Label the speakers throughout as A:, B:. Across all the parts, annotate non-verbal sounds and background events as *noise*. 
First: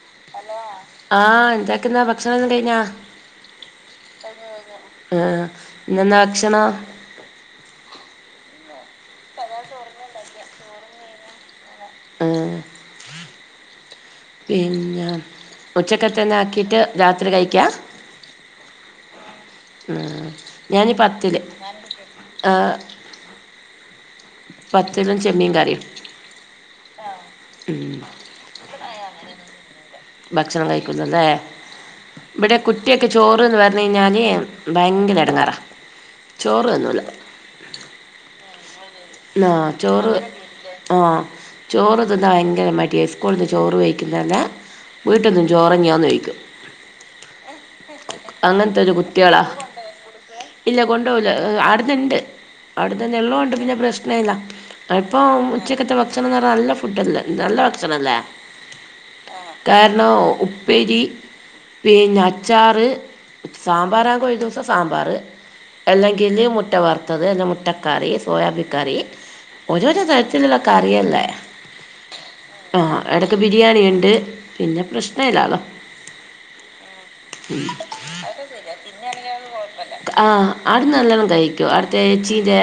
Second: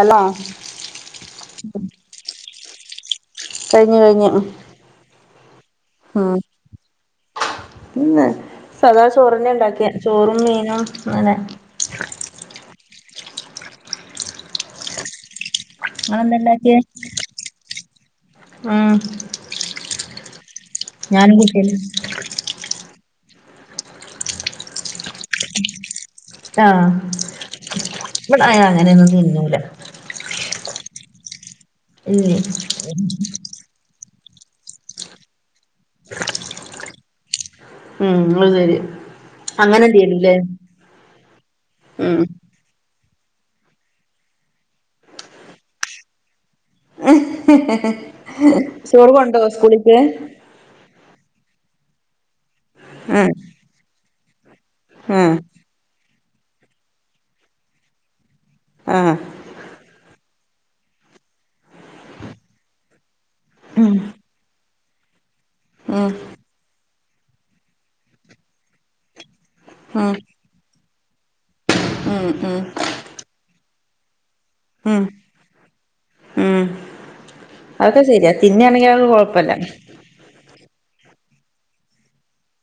A: അല്ല
B: ഹെലോ ആഹ് എന്താക്കുന്നാ ഭക്ഷണോക്കെ കഴിഞ്ഞോ?
A: കഴിഞ്ഞു കഴിഞ്ഞു
B: ആഹ് ഇന്നന്താ
A: ഉം
B: ഭക്ഷണം?
A: ഇന്ന് സദാ ചോറെ ന്നെ ഇണ്ടാക്കിയെ ചോറും മീനും അങ്ങനെ
B: ആഹ് പിന്നെ ഉച്ചക്കത്തന്നെ
A: ഇങ്ങളെന്താ ഇണ്ടാക്കിയെ
B: ആക്കിട്ട് രാത്രി കഴിക്കാ
A: ഉം
B: ആ ഞാനീ
A: ഞാനും
B: പത്തില്
A: കുട്ടിയന്നെ
B: ആഹ് പത്തലും ചെമ്മീൻ കറിയും
A: ആഹ് വ്ടെയാ അങ്ങനെയൊന്നും തിന്നൂല
B: ഭക്ഷണം കഴിക്കൂല ല്ലേ
A: ഇല്ലേ
B: ഇവിടെ കുട്ടിയൊക്കെ ചോറന്ന് പറ ഞാൻ ന് ഭയങ്കര ഇടങ്ങാറാ ചോറ് തിന്നൂല
A: ഉം അത് ശരി
B: ആ
A: അങ്ങനെ
B: ചോറ്
A: എന്തേലുല്ലേ
B: ആഹ് ചോറ്
A: ഉം
B: തിന്നാൻ ഭയങ്കര മടിയ ക്കൂൾന്ന് ചോറ് വെയ്ക്കു തന്നെ വീട്ടിന്നും ചോറെന്നേണോന്ന് ചോയ്ക്കും
A: ചോറ്
B: കുട്ടികളാ
A: കൊണ്ടോകോ സ്കൂളിക്ക്?
B: ഇല്ല കൊണ്ടോകൂല അടു ണ്ട്
A: ഉം
B: അവിടുത്തെന്നെള്ളോണ്ട് പിന്നെ പ്രശ്ന ഇല്ല ഇപ്പൊ
A: ഉം
B: ഉച്ചക്കത്തെ നല്ല ഫുഡല്ലെ നല്ല ഭക്ഷണല്ലേ
A: ആഹ്
B: കാരണം ഉപ്പേരി പിന്നെ അച്ചാറ് സാമ്പാറാ കൊയ സാമ്പാറ്
A: ഉം
B: അല്ലെങ്കിൽ മുട്ട വർത്തത് മുട്ടക്കറി സോയാബിൻ കറി ഓരോരോ
A: ഉം ഉം
B: തരത്തിലുള്ള കറിയല്ലേ
A: ഉം ഉം
B: ആഹ് എടക്ക് ബിരിയാണി ഇണ്ട് പിന്നെ പ്രശ്നം ഇല്ലാലോ
A: ഉം അതൊക്കെ ശരിയാ തിന്നാണെങ്കി അതൊക്കെ കൊഴപ്പല്ല
B: ആഹ് അതു നല്ലണം തയ്ക്കോ അടുത്ത ച്ചീന്റെ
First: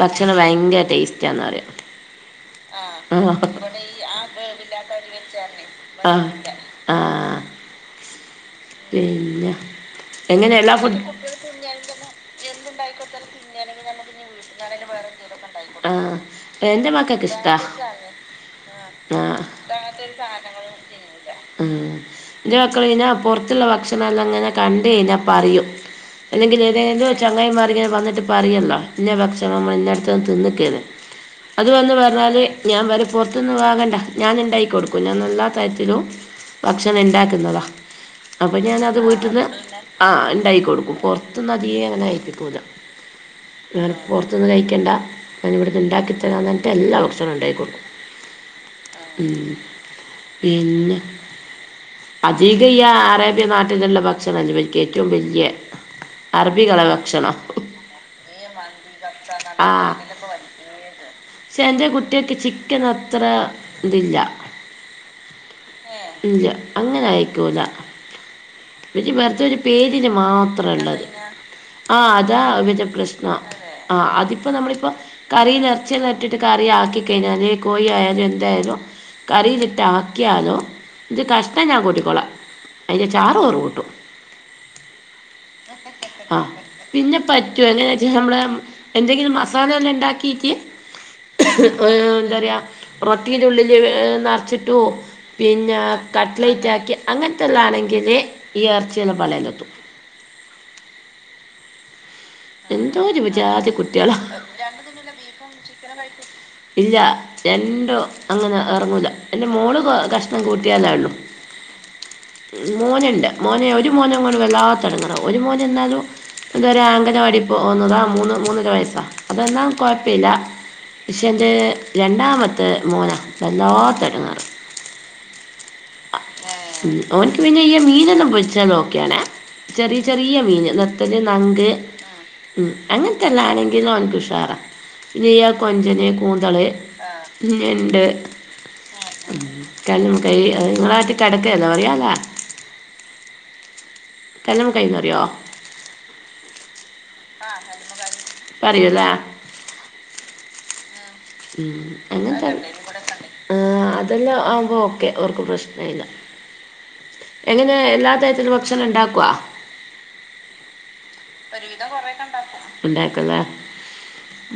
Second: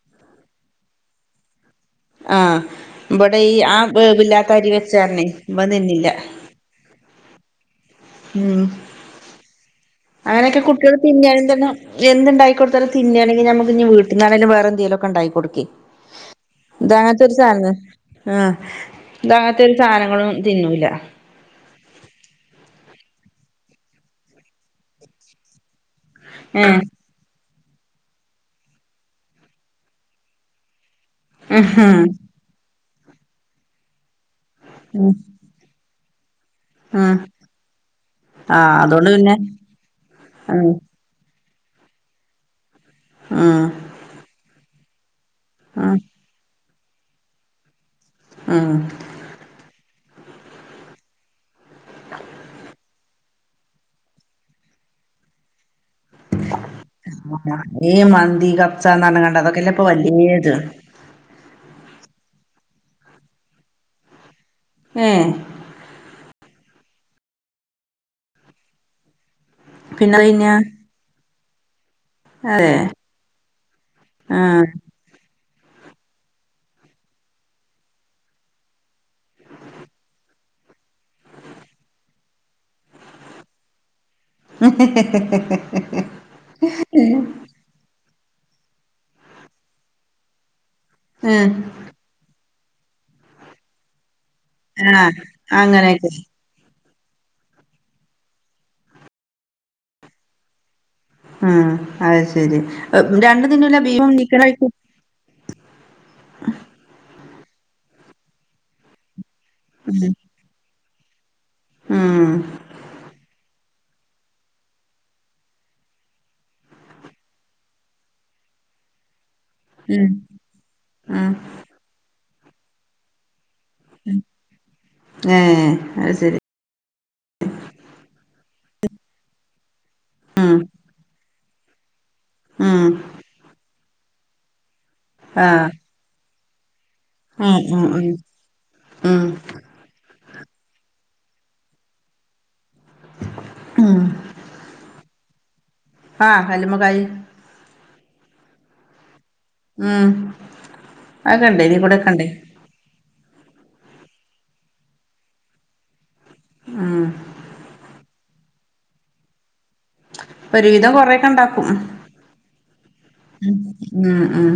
B: ഭക്ഷണം ഭയങ്കര ടേസ്റ്റാന്ന് പറയും
A: ആഹ്
B: ആ
A: ഇബടെ ഈ ആ
B: ഇവിടെ
A: വേവില്ലാത്ത അരി
B: ആഗ്രഹില്ലാത്ത ഒരു
A: വെച്ചാരണേ
B: വെച്ച
A: ഇവൻ തിന്നില്ല
B: ആ ആ
A: ഉം
B: പിന്നെ എങ്ങനെ
A: അങ്ങനെയൊക്കെ
B: എല്ലാ
A: കുട്ടികൾ
B: ഫുഡ്
A: തിന്നയാണെങ്കി തന്ന എന്തുണ്ടാക്കി കൊടുത്താലും തിന്നെയാണെങ്കി നമ്മുക്കിന്നി വീട്ടിനന്നാണേലും വേറെന്തേലൊ ക്കണ്ടാക്കി കൊടുക്ക
B: ആഹ് എൻ്റെ മക്കൾക്ക്
A: ഇതാത്തെരു
B: ഇഷ്ടാ
A: സാന ആ ഇത
B: ആഹ്
A: അങ്ങത്തെ
B: ഇഷ്ടാ
A: ഒരു സാധനങ്ങളും തിന്നൂല
B: ഉം അടുക്കളയിലാ പുറത്തുള്ള ഭക്ഷണംല്ലാംങ്ങനെ കണ്ട് പറയും അല്ലെങ്കിൽ
A: ഏഹ്
B: ഏത ചങ്ങായി ങ്ങനെ വന്നിട്ട് പറയല്ലോ ഇന്നെ ഭക്ഷണം ഇന്നന്റെ അടുത്ത്ന്ന് തിന്നക്കെ അത് വ
A: ആഹ്
B: പറഞ്ഞാല് ഞാൻ പറയും പുറത്ത് നിന്ന് വാണ്ട ഞാൻ തൈ കൊടുക്കും ഞാൻ എല്ലാം തരത്തിലും ഭക്ഷണം
A: ആഹ്
B: ഉണ്ടാക്കുന്നതാണ് അപ്പം
A: ആഹ്
B: ഞാൻത്
A: അതുകൊണ്ട് പിന്നെ
B: വീട്ടിൽന്ന് ആ ഉണ്ടാക്കി
A: ഉം
B: കൊടുക്കും പുറ പുറത്തുന്ന് അധെ അങ്ങനെ കഴപ്പിക്കൂങ്ങന
A: ഉം
B: പുറത്തനിന്ന് കഴിക്കണ്ട ഞാൻ ഇവിടെ
A: ഉം
B: ഉണ്ടാക്കിത്തരാന്ന് പറഞ്ഞിട്ട് എല്ലാ ഭക്ഷണവും ഉണ്ടായിക്കൊണ്ടുക്കും
A: ഉം
B: പിന്നെ അധികയ്യ അറേബ്യ നാട്ടിലുള്ള ഭക്ഷണംമല്ല എനിക്ക് ഏറ്റവും വലിയ അറബികളെ ഭക്ഷണം
A: ആ ഏയ് മന്തി കബ്സന്ന് കണ്ട് അതൊക്കെല്ല ഇപ്പൊ വലിയത്
B: സഞ്ന്റെ ഗുട്ടേച്ച ചിക്കൻ അത്ര ഇതില്ല
A: ഏഹ്
B: ഇല്ല അങ്ങനെ ആയിക്കല പി വറത്ത ഒരു പേരിന്
A: പിന്നെ പിന്നെ
B: മാത്രള്ളത് ആ അതാ
A: അതെ
B: വിവിധ പ്രശ്നം ആ അതിപ്പോ
A: ആഹ്
B: നമ്മളിപ്പോ കറി നിറച്ച നീട്ടിട്ട് കറി ആക്കി കഴിഞ്ഞാല് കോഴി ആയാലും എന്തായാലും കറി വിറ്റ ആക്കിയാലോ ഇത് കഷ്ണം ഞാൻ കൂട്ടിക്കൊളാം അതി ചാറ്പറ് കൂട്ടും ആ പിന്നെ പറ്റോ എങ്ങനെ പ നമ്മള് എന്തെങ്കിലും മസാല എല്ലാം ഉണ്ടാക്കിട്ട്
A: ഉം
B: എന്താ പറയാ റൊട്ടി ഉള്ളില് നിറച്ചിട്ടു
A: ആഹ്
B: പിന്നെ
A: അങ്ങനെയൊക്കെ
B: കട്ട്ലേറ്റ് ആക്കി അങ്ങനെ ല്ലാണെങ്കിലേ ഈ ആർച്ചൽ വളലത്തും
A: ഉം അത് ശരി
B: ഒരു
A: രണ്ടു
B: ജാതി
A: നിണ്ടല്ല ബീഫും
B: കുട്ടികളാ
A: ചിക്കൻ
B: ഇല്ല രണ്ടോ അങ്ങനെ ഇറങ്ങൂല എൻ്റെ മോള്
A: ഉം
B: കഷ്ണം കൂട്ടിയാലാ ഉള്ളു
A: ഉം
B: മോനുണ്ട് മോനെ ഒരു മോ വല്ലാങ്ങണം ഒരു മോന എന്നാലും എന്തന ഒന്നതാ മൂന്ന് മൂന്നര വയസാ അതൊന്നും
A: ഉം
B: കുഴപ്പമില്ല
A: ഉം
B: ഇഷൻ് രണ്ടാമത്തെ മോന വല്ലാത്ത ഇടങ്ങേറ
A: ഏഹ് അത് ശരി
B: ഒഓനക്ക് മീൻ ഒന്നും പൊരിച്ചൊള്ള ചെറിയ ചെറിയ മീൻ അങ്ങനത്തെ
A: ഉം
B: ന്നാ അവനക്ക് ഉഷാറാം ഇനിയാ
A: ആഹ്
B: കൊഞ്ചന് കൂന്തള്
A: ഉം ഉം
B: പിന്നണ്ട്
A: ഉം ഉം
B: കമു കൈ നിങ്ങളാട്ടി കിടക്ക എന്താ പറയാലാ
A: ഉം
B: കല്ലുമ്മ കൈ ന്ന്റിയോ?
A: ആകല്ലുമ്മകായി
B: അറിയുംലെ
A: ഉം അക്കണ്ടേ ഇനി കൂടെ ഒക്കണ്ടേ
B: ആ അതെല്ലാം ആവുമ്പോ ഓക്കെ അവർക്ക് പ്രശ്ന ഇല്ല
A: ഉം
B: എങ്ങനെ എല്ലാ തരത്തിലും ഭക്ഷണം ഉണ്ടാക്കവാ
A: ഒരുവിധം കൊറെ ണ്ടാക്കും
B: ഉണ്ടാക്കല്ലേ
A: ഉം ഉം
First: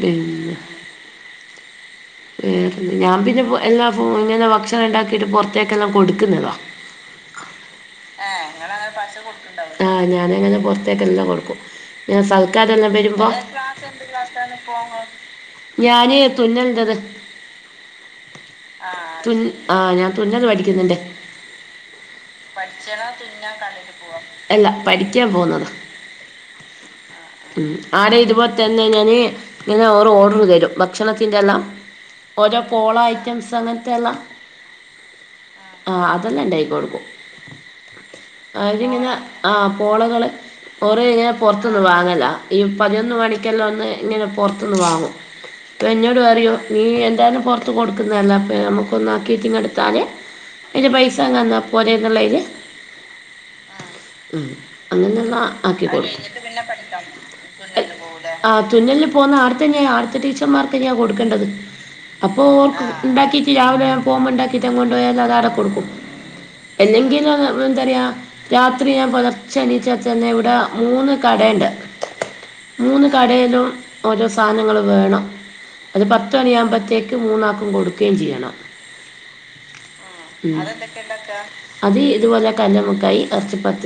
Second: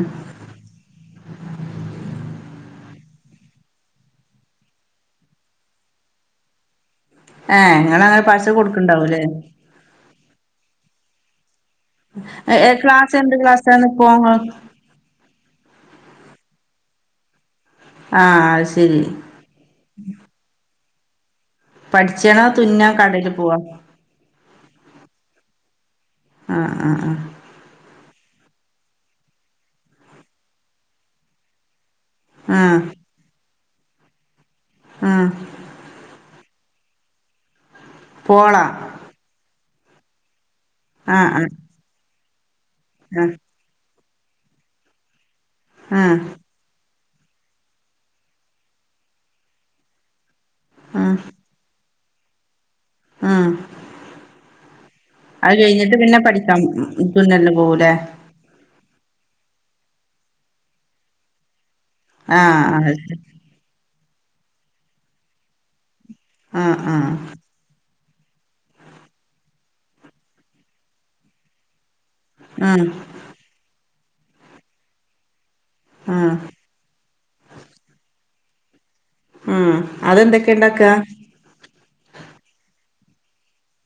B: വേറെ ഞാൻ പിന്നെ എല്ലാ ഇങ്ങനെ ഭക്ഷണം ഉണ്ടാക്കിട്ട് പുറത്തേക്കെല്ലാം കൊടുക്കുന്നതാണ്
A: ഏഹ് ഇങ്ങളങ്ങനെ പാർസൽ കൊടുക്ക്ണ്ടാവുംല്ലേ
B: ആ ഞാനങ്ങനെ പുറത്തേക്ക എല്ലാം കൊടുക്കും ഞാ സൽക്കാര ത
A: ഏഹ്
B: എന്നെ
A: ക്ലാസ്
B: വരുമ്പോ
A: എന്ത് ക്ലാസ്സാണിപ്പോ ആഹ്
B: ഞാനേ തുന്നലണ്ടത്
A: അത് ശരി
B: തൻ ആ ഞാൻ തുന്നല് പഠിക്കുന്നുന്റെറെ
A: പഠിച്ചാണോ തുന്നാ
B: ഠ
A: കടേല് പോവാ
B: ക അല്ല പഠിക്കാ പോുന്നത്
A: അ അ അഹ്
B: *unintelligible* ഇരുപത്തെനന്നി *unintelligible* ഓർഡർതരും ഭക്ഷണത്തിന്റെല്ലാം
A: ആഹ്
B: ഓരോ പോളഐറ്റംസ്ങ്ങനത്തെല്ലാം
A: ആഹ് ആഹ്
B: അ അതെല്ലാംണ്ടായി
A: പോള
B: *unintelligible* *unintelligible* ആപോളകള്
A: ആ
B: കുറെയ്ഞ്ഞ
A: ആ
B: പുറത്ത്ന്ന് വാങ്ങല ഈ
A: ആ
B: പതിനൊന്ന്മണിക്കെല്ലാംന്ന് ഇങ്ങനെ പൊറത്തുന്ന് വാങ്ങും
A: ആ
B: ക്കഎന്നോട് പറയും നീയാന്താലുംപൊറത്ത് കൊടുക്കുന്നതല്ല നമുക്കൊന്നാക്കിട്ടിങ്ങഎടുത്താല് അതിന്റെ പൈസ തന്ന പോലന്നുള്ളയില്
A: ആഹ്
B: അങ്ങനെയുള്ള ആക്കി
A: അത്കഴിഞ്ഞിട്ട് പിന്നെ
B: കൊടുക്കും
A: പഠിക്കാം തുന്നൽന്നുപോവൂലെ?
B: ആഹ് തുന്നൽന്ന് പോന്ന ആവുട്തന്നെ അടുത്തടീച്ചർമാർക്ക്ന്നെ കൊടുക്കേണ്ടത്.
A: ആ ആ
B: അപ്പോൾഉണ്ടാക്കിട്ട് രാവിലെ പോവുമ്പോ ഉണ്ടാക്കിയിട്ട് കൊണ്ടോയാൽ അതാവിടെകൊടുക്കും
A: ആ ആ
B: എന്നെങ്കിലും ന്താ പറയുക രാത്രിഞാൻ പുലർച്ചഎണീച്ചചന്നെ ഇവിടാ മൂന്ന്കടേണ്ട്
A: ആ
B: മൂന്ന്കടയിലും ഓരോസാധനങ്ങള് വേണം അത്പത്ത്
A: ആ
B: പത്ത്ണിയവുമ്പോത്തേക്ക് മൂന്നാക്ക് കൊടുക്കേംചെയ്യണം
A: ഉം അതെന്തൊക്കെ
B: മം. അത് ന്താ ഇണ്ടാക്കാ? അത് ഇതുപോലെക്കന്നെ കൈ *unintelligible*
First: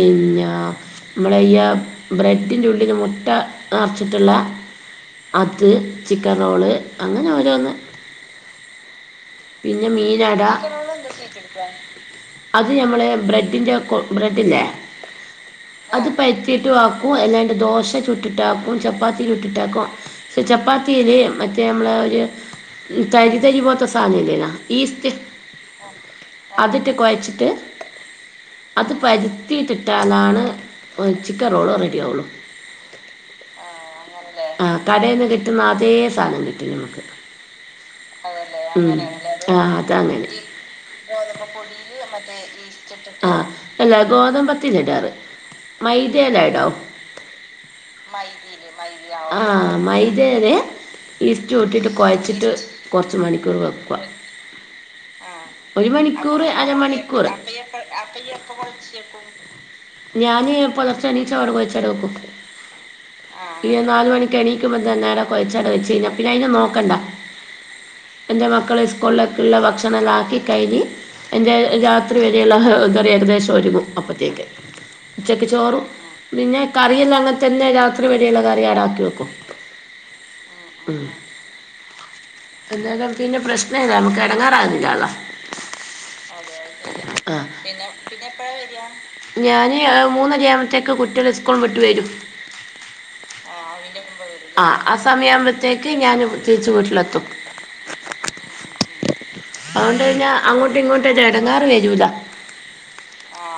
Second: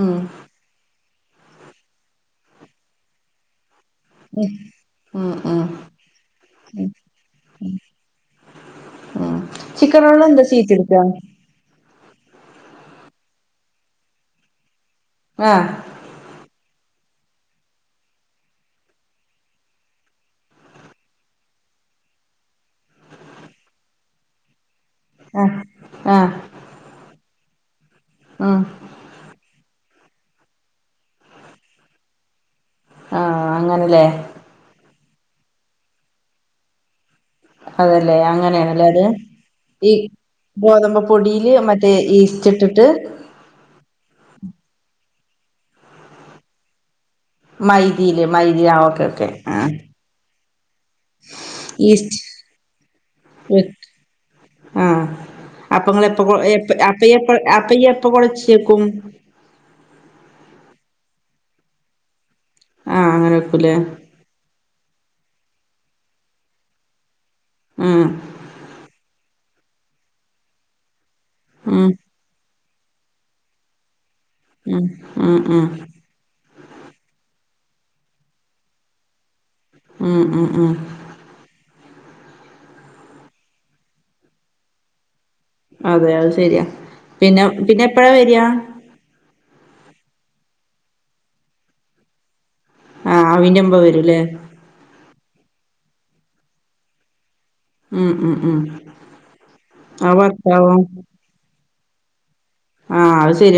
A: ഉം
B: നമ്മളിയ ബ്രെഡിൻ്റെഉള്ളില് മുട്ടാ അറച്ചിട്ടുള്ള
A: ഉം ഉം
B: അത് അങ്ങനെഒരോന്ന്
A: ഉം
B: പിന്നെ
A: ചിക്കൻ റോള് എന്താ
B: മീനാടാ
A: ചീറ്റെടുക്കാ
B: അത് മ്മളെ ബ്രെഡിന്റെകൊ ബ്രെഡ്ല്ലേ
A: ആ
B: അത് പറ്റിയിട്ട് *unintelligible* ദോശചുട്ട്ട്ടാക്കും ചപ്പാത്തിചുട്ടിട്ടാക്കും ചപ്പാത്തി *unintelligible* മറ്റേമ്മളെ ഒരു തരിതരിപോൽത്ത സാനല്ലെയ്നോ ഈസ്റ്റ്
A: ആ ആ
B: അതിട്ട് കുഴച്ചിട്ട്
A: ഉം
B: അത് പരുത്തിയിട്ടിട്ടാലാണ് ചിക്കൻറോള് റെഡിയാവൊള്ളു
A: ആ അങ്ങനെല്ലേ
B: ആ കടേൽന്ന്കിട്ടുന്ന അതേസാനംകിട്ടുംമ്മുക്ക്
A: അതല്ലേ അങ്ങനെണ്ലത്
B: ആ അത *unintelligible* ഗോതമ്പ്
A: മറ്റേ
B: പൊടിൽ
A: ഈസ്റ്റ് ഇട്ടിട്ട്
B: ഇസ്റ്റ് ഇട്ട് കാണ്ട് ആഹ് ഗോതമ്പത്തില്ല ഇടാറ് മൈദയില ടോ
A: മൈദീല് മൈദ
B: മൈദിൽ
A: ആ
B: മൈ
A: ഓക്കെ ഓക്കെ ആ
B: ആഹ് മൈ ഇതേരെ ഇസ്റ്റുട്ടിട്ട്
A: ഈസ്റ്റ്
B: കോയച്ചിട്ട് കൊർച്ച് മണിക്കൂർ വെക്ക ആഹ്
A: അപ്പൊ
B: ഒരു
A: ഇങ്ങള് എപ്പ കൊ
B: മണിക്കൂർ
A: എപ്പ അപ്പ ഇയ്യ്
B: അരമണിക്കൂർ
A: എപ്പ
B: അപ്പം
A: അപ്പ ഇയ്യ് എപ്പ
B: ഇജി എപ്പം
A: കൊളച്ചിക്കും
B: കൊഴിച്ചി വെക്കും ഞാന് പുലർച്ചെ എണീച്ച അവ്ടെ കൊയ്ച അവിടെ വെക്കും
A: ആഹ് അങ്ങനെ വെക്കൂലേ
B: ഈ നാല്മണിക്ക് ണീ കൊഴച്ചവ്‌ടെ വെച്ച്യ്ഞ്ഞ പിന്നെയ്നെ നോക്കണ്ട
A: ആഹ്
B: എന്റെ മക്കള് സ്കൂളിളെ *unintelligible* ഭക്ഷണാല്ലക്കി കഴഞ്ഞി എൻ്റെ
A: ഉം
B: രാത്രിവരെയുള്ള *unintelligible* ഏകദേശ *unintelligible*
A: ഉം ഉം
B: ഉച്ചക്ക്
A: ഉം
B: ചോറും പിന്നെകറില്ലാംങ്ങ തെന്നെ രാത്രിവരെയുള്ള കറി അവ്‌ടാക്കിവെക്കും
A: ഉമ് ഉമ് ഉമ്
B: എന്തായാലും നമുക്കിന്നെ പ്രശ്നല്ല നമ്മുക്ക്ടങ്ങാറാവുന്നില്ലല്ലോ
A: അതെ അത് ശരിയാ പിന്നെ പിന്നെ എപ്പയ വര?
B: ഞാന് മൂന്നരയകുമ്പഴത്തേക്ക് കുട്ടിയള് സ്കൂൾ വിട്ട് വരും
A: ആഹ് അവിന്റെ ബ് വരൂല്ലേ
B: ആ ആ സമയ ആവുമ്പഴത്തേക്ക് ഞാന് തിരിച്ച് വീട്ടിലെത്തും
A: ഉം ഉം ഉം അത്
B: അതൊണ്ടന്നെ
A: ഭർത്താവോ
B: അങ്ങോട്ടും ഇങ്ങോട്ടും എടങ്ങേറ് വ ആഹ്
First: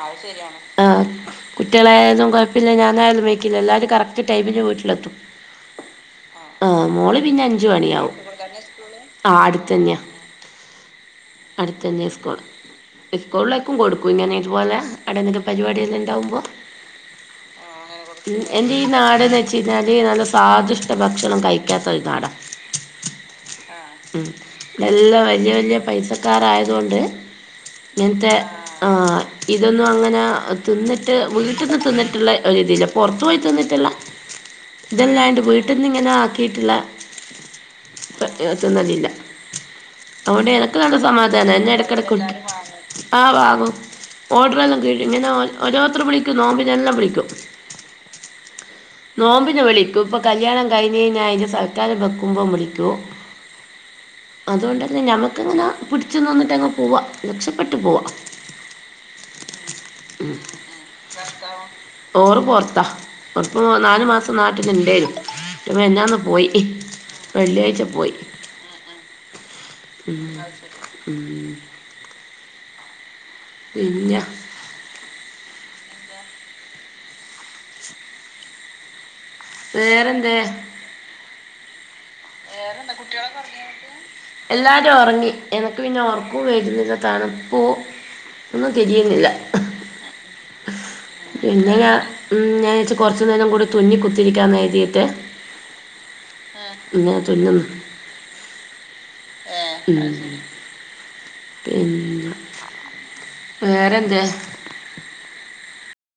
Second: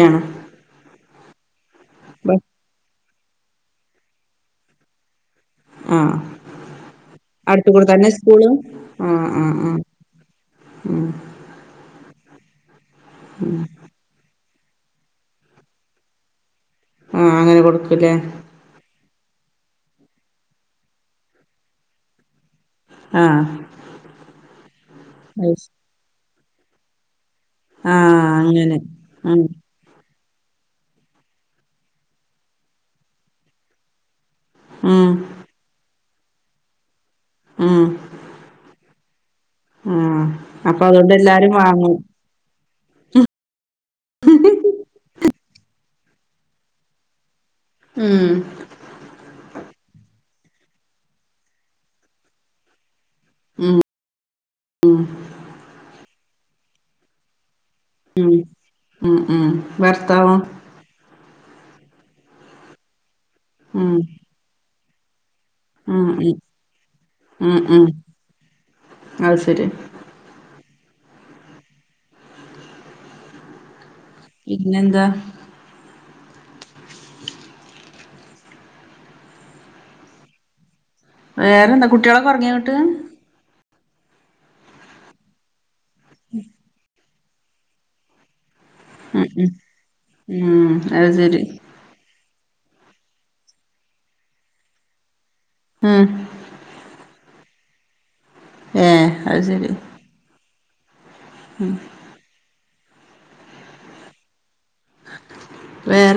B: അത് ശരിയാണ് ആഹ് കുട്ടികളായാലും കുഴപ്പില്ല ഞാനാലും- വക്കില എല്ലാവരും കറക്റ്റ് ടൈമിന് വീട്ടിലെത്തും-
A: ആഹ്
B: ആഹ് മോള് പിന്നെ അഞ്ച
A: അടുത്ത് കൂടെ
B: മണിയ
A: തന്നെ
B: ആവും
A: സ്കൂള് ആഹ്
B: ആ
A: ആഹ് ആഹ്
B: അടുത്തന്നെയാ
A: ഉം
B: അടുത്തന്നെ ഉസ്കൂളിലേക്കും കൊടുക്കും ഇങ്ങനെ ഇതുപോലെ ആടന്നെല്ലാം പരിപാടി എല്ലാംണ്ടാവുമ്പോ-
A: ആഹ് അങ്ങനെ കൊടുക്കൂല്ലേ
B: എന്റെ ഈ നാട് എ വെച്ച കഴിഞ്ഞാല് നല്ല സ്വാദിഷ്ട ഭക്ഷണം കഴിക്കാത്താ ഒരു നാടാ,
A: ആഹ്
B: ആഹ് എല്ലാം വലിയ വല്യ പൈസക്കാരായത്കൊണ്ട്
A: ആഹ്
B: ഇങ്ങനത്തെ
A: അങ്ങനെ
B: ആഹ്
A: ഉം
B: ഇതൊന്നും അങ്ങനെ തിന്നിട്ട് വീട്ടീന്ന് തിന്നിട്ടുള്ള ഒരുത്തില്ല, പുറത്തു പോയി തിന്നിട്ടുള്ള
A: ഉം
B: ഇതല്ലാണ്ട് വീട്ടിൽന്ന് ഇങ്ങനെ ആക്കിയിട്ടുള്ള
A: ഉം
B: തിന്നലില്ല
A: ആഹ്
B: ഓണ്ട് എനക്ക്
A: അപ്പൊ
B: നല്ല
A: അതുകൊണ്ട്
B: സമാധാനാ,
A: എല്ലാരും
B: എന്നെ
A: വാങ്ങും
B: ഇടക്കിടക്ക് ആഹ് വാങ്ങും, ഓർഡർ എല്ലാം കീഴും, ഇങ്ങനെ ഒരോരുത്തർ വിളിക്കും നോമ്പിന് എല്ലാം വിളിക്കും.
A: ഉം
B: നോമ്പിന് വിളി ഇപ്പൾ കല്യാണം കഴിഞ്ഞ കഴിഞ്ഞായലും സൽക്കാരം വെക്കുമ്പോ വിളിക്കൂ
A: ഉം
B: അതുകൊണ്ടന്നെ ഞമക്ക് അങ്ങനെ പിടിച്ചന്ന് വന്നിട്ട്ങ്ങ് പോവാ പോവാ
A: ഉം ഉം ഉം ഭർത്താവോ?
B: ഓര് പുറത്താ, ഇപ്പൊ
A: ഉം
B: നാലു മാസം നാട്ടിൽ ഉണ്ടായിന്നു.
A: ഉം
B: മിന്നാന്ന് പോയി,
A: ഉം ഉം
B: വെള്ളിയാഴ്ച
A: ഉം
B: പോയി
A: അത് ശരി-
B: ഉം ഉം പിന്നെ
A: പിന്നെെന്താ? *unintelligible*
B: വേറെന്തെ?
A: വേറെന്താ കുട്ടികളൊക്കെ ഉറങ്ങിയോന്നിട്ട്?
B: എല്ലാരോറങ്ങി എനക്ക് പിന്നെ ഉർക്കും വെരുന്നില്ല തണുപ്പൂ, ഒന്നും കെരിയ്ന്നില്ല,
A: ഉം ഉം ഉം അത് ശരി
B: പിന്നെയാ ഉം ഞാനീച്ഛ് കൊറച് നേരോം കൂടി തുന്നി കുത്തിരിക്കാന്ന് കരുതീട്ടേ
A: ഉം
B: ന്നാ തുന്ന്ന്ന്?
A: ഏഹ് അത് ശരി
B: ഉം പിൻ വേറെന്തെ
A: വേറെ